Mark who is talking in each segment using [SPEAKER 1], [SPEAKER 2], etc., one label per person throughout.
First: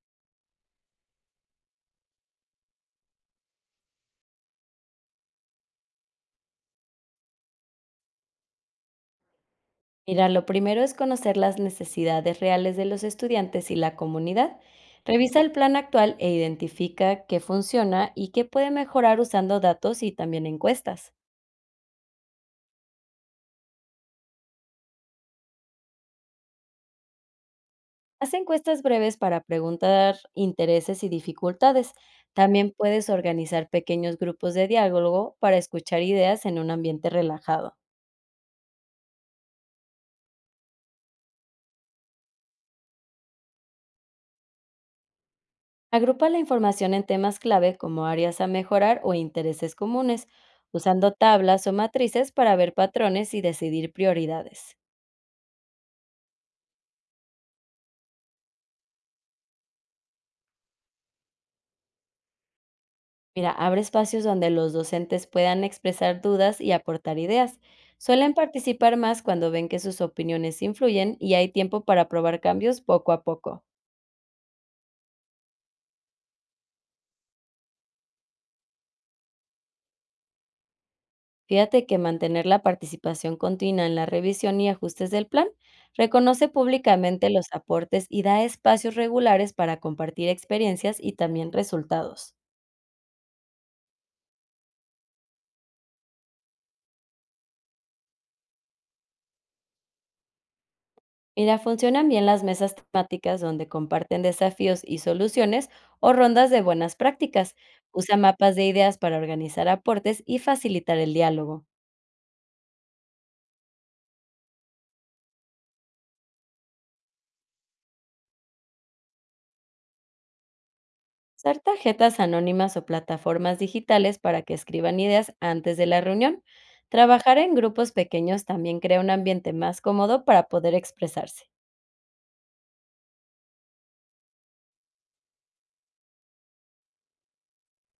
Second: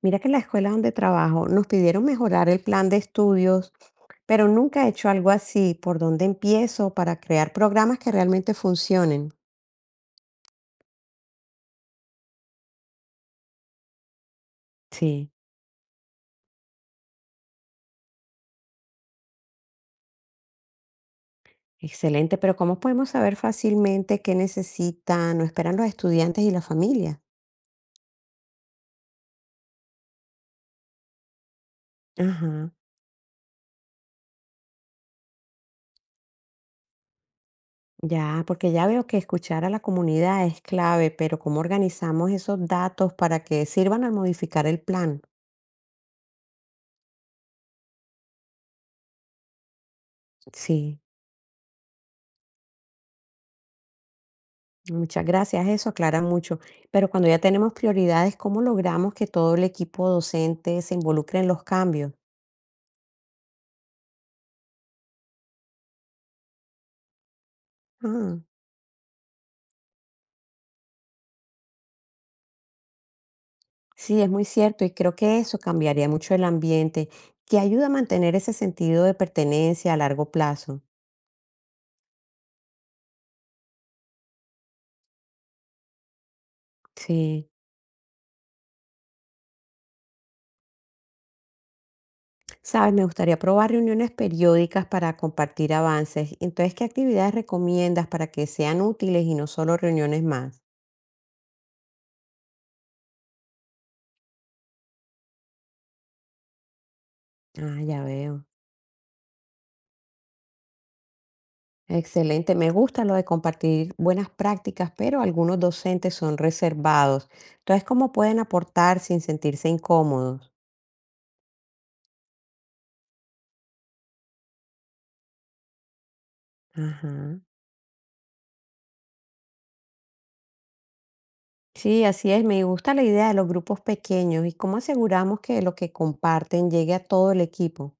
[SPEAKER 1] Mira que en la escuela donde trabajo nos pidieron mejorar el plan de estudios, pero nunca he hecho algo así. ¿Por dónde empiezo para crear programas que realmente funcionen?
[SPEAKER 2] Mira, lo primero es conocer las necesidades reales de los estudiantes y la comunidad.
[SPEAKER 1] Sí.
[SPEAKER 2] Revisa el plan actual e identifica qué funciona y qué puede mejorar usando datos y también encuestas.
[SPEAKER 1] Excelente, pero ¿cómo podemos saber fácilmente qué necesitan o esperan los estudiantes y la familia?
[SPEAKER 2] Haz encuestas breves para preguntar intereses y dificultades.
[SPEAKER 1] Ajá.
[SPEAKER 2] También puedes organizar pequeños grupos de diálogo para escuchar ideas en un ambiente relajado.
[SPEAKER 1] Ya, porque ya veo que escuchar a la comunidad es clave, pero ¿cómo organizamos esos datos para que sirvan al modificar el plan?
[SPEAKER 2] Agrupa la información en temas clave como áreas a mejorar o intereses comunes,
[SPEAKER 1] Sí.
[SPEAKER 2] usando tablas o matrices para ver patrones y decidir prioridades.
[SPEAKER 1] Muchas gracias, eso aclara mucho. Pero cuando ya tenemos prioridades, ¿cómo logramos que todo el equipo docente se involucre en los cambios?
[SPEAKER 2] Mira, abre espacios donde los docentes puedan expresar dudas y aportar ideas. Suelen
[SPEAKER 1] Ah,
[SPEAKER 2] participar más cuando ven que sus opiniones influyen y hay tiempo para probar cambios poco a poco.
[SPEAKER 1] sí, es muy cierto y creo que eso cambiaría mucho el ambiente, que ayuda a mantener ese sentido de pertenencia a largo plazo.
[SPEAKER 2] Fíjate que mantener la participación continua en la revisión y ajustes del plan reconoce públicamente los
[SPEAKER 1] Sí,
[SPEAKER 2] aportes y da espacios regulares para compartir experiencias y también resultados.
[SPEAKER 1] sabes, me gustaría probar reuniones periódicas para compartir avances. Entonces, ¿qué actividades recomiendas para que sean útiles y no solo reuniones más?
[SPEAKER 2] Mira, funcionan bien las mesas temáticas donde comparten desafíos y soluciones o rondas de buenas prácticas.
[SPEAKER 1] Ah, ya
[SPEAKER 2] Usa
[SPEAKER 1] veo.
[SPEAKER 2] mapas de ideas para organizar aportes y facilitar el diálogo.
[SPEAKER 1] Excelente, me gusta lo de compartir buenas prácticas, pero algunos docentes son reservados. Entonces, ¿cómo pueden aportar sin sentirse incómodos?
[SPEAKER 2] Usar tarjetas anónimas o plataformas digitales para que escriban ideas antes de la reunión. Trabajar
[SPEAKER 1] Ajá.
[SPEAKER 2] en grupos pequeños también crea un ambiente más cómodo para poder expresarse.
[SPEAKER 1] Sí, así es, me gusta la idea de los grupos pequeños y cómo aseguramos que lo que comparten llegue a todo el equipo.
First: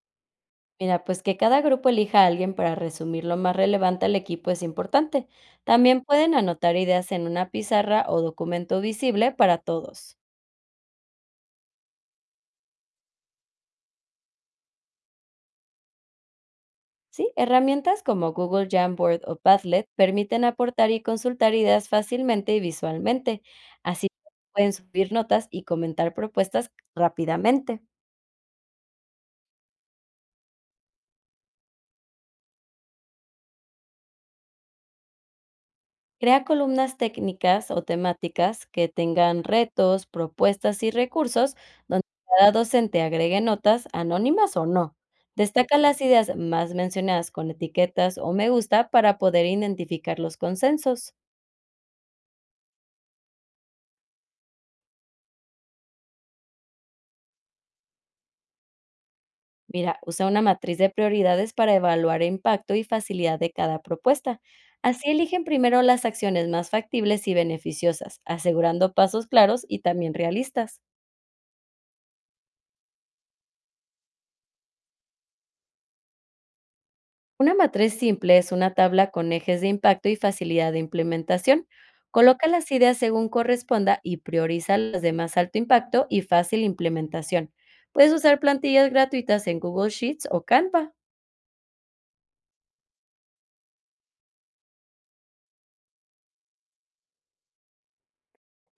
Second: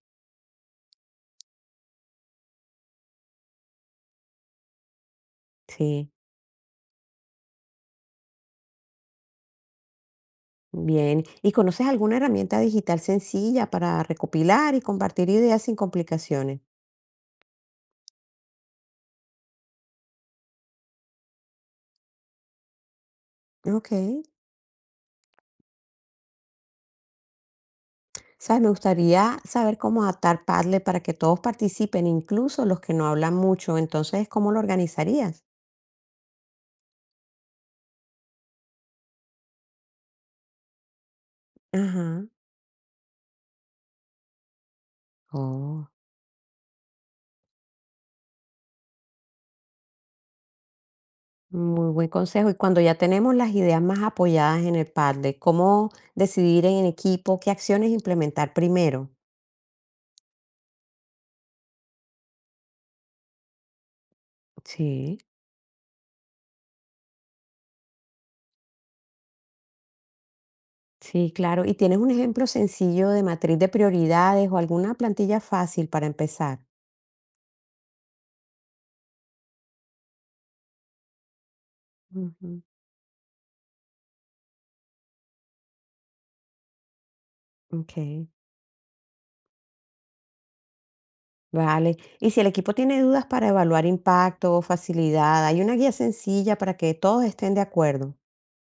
[SPEAKER 2] Mira, pues que cada grupo elija a alguien para resumir lo más relevante al equipo es importante. También
[SPEAKER 1] Sí,
[SPEAKER 2] pueden anotar ideas en una pizarra o documento visible para todos.
[SPEAKER 1] bien. ¿Y conoces alguna herramienta digital sencilla para recopilar y compartir ideas sin complicaciones?
[SPEAKER 2] Sí, herramientas como Google Jamboard o Padlet permiten aportar y consultar ideas fácilmente y visualmente.
[SPEAKER 1] Ok.
[SPEAKER 2] Así pueden subir notas y comentar propuestas rápidamente.
[SPEAKER 1] Sabes, me gustaría saber cómo adaptar Padlet para que todos participen, incluso los que no hablan mucho. Entonces, ¿cómo lo organizarías?
[SPEAKER 2] Crea columnas técnicas o temáticas que tengan retos, propuestas y recursos donde
[SPEAKER 1] Ajá.
[SPEAKER 2] cada docente agregue notas anónimas o no. Destaca
[SPEAKER 1] Oh,
[SPEAKER 2] las ideas más mencionadas con etiquetas o me gusta para poder identificar los consensos.
[SPEAKER 1] muy buen consejo. Y cuando ya tenemos las ideas más apoyadas en el Padlet, ¿cómo decidir en equipo qué acciones implementar primero?
[SPEAKER 2] Mira, usa una matriz de prioridades para evaluar impacto y facilidad de cada propuesta. Así
[SPEAKER 1] Sí.
[SPEAKER 2] eligen primero las acciones más factibles y beneficiosas, asegurando pasos claros y también realistas.
[SPEAKER 1] Sí, claro. ¿Y tienes un ejemplo sencillo de matriz de prioridades o alguna plantilla fácil para empezar?
[SPEAKER 2] Una matriz simple es una tabla con ejes de impacto y facilidad de implementación. Coloca
[SPEAKER 1] Ujú.
[SPEAKER 2] las ideas según corresponda y prioriza las de más alto impacto y fácil implementación.
[SPEAKER 1] Ok.
[SPEAKER 2] Puedes usar plantillas gratuitas en Google Sheets o Canva.
[SPEAKER 1] Vale. Y si el equipo tiene dudas para evaluar impacto o facilidad, ¿hay una guía sencilla para que todos estén de acuerdo?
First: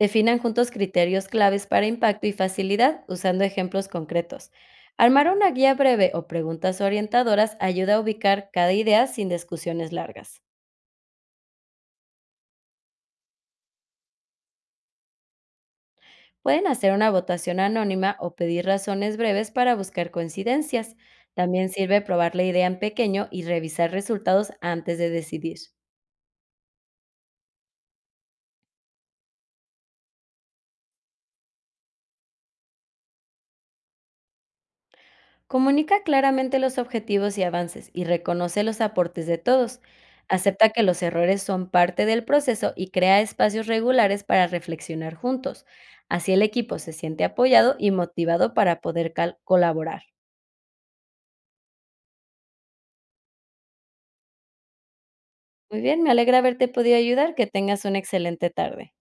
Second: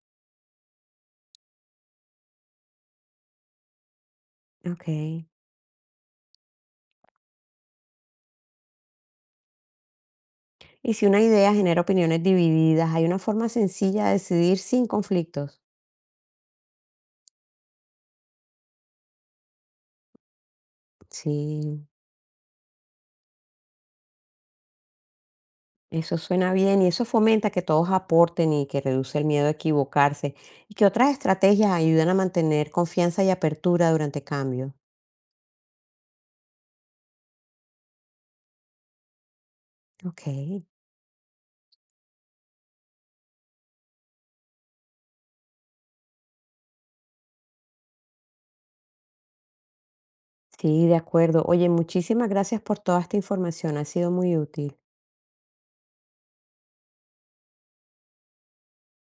[SPEAKER 2] Definan juntos criterios claves para impacto y facilidad, usando ejemplos concretos.
[SPEAKER 1] Ok.
[SPEAKER 2] Armar una guía breve o preguntas orientadoras ayuda a ubicar cada idea sin discusiones largas.
[SPEAKER 1] ¿Y si una idea genera opiniones divididas, hay una forma sencilla de decidir sin conflictos?
[SPEAKER 2] Pueden hacer una votación anónima o pedir razones breves para buscar coincidencias. También
[SPEAKER 1] Sí,
[SPEAKER 2] sirve probar la idea en pequeño y revisar resultados antes de decidir.
[SPEAKER 1] eso suena bien y eso fomenta que todos aporten y que reduce el miedo a equivocarse. ¿Y que otras estrategias ayudan a mantener confianza y apertura durante cambio?
[SPEAKER 2] Comunica claramente los objetivos y avances y reconoce los aportes de todos.
[SPEAKER 1] Ok.
[SPEAKER 2] Acepta que los errores son parte del proceso y crea espacios regulares para reflexionar juntos. Así el equipo se siente apoyado y motivado para poder colaborar.
[SPEAKER 1] Sí, de acuerdo. Oye, muchísimas gracias por toda esta información. Ha sido muy útil.
[SPEAKER 2] Muy bien, me alegra haberte podido ayudar. Que tengas una excelente tarde.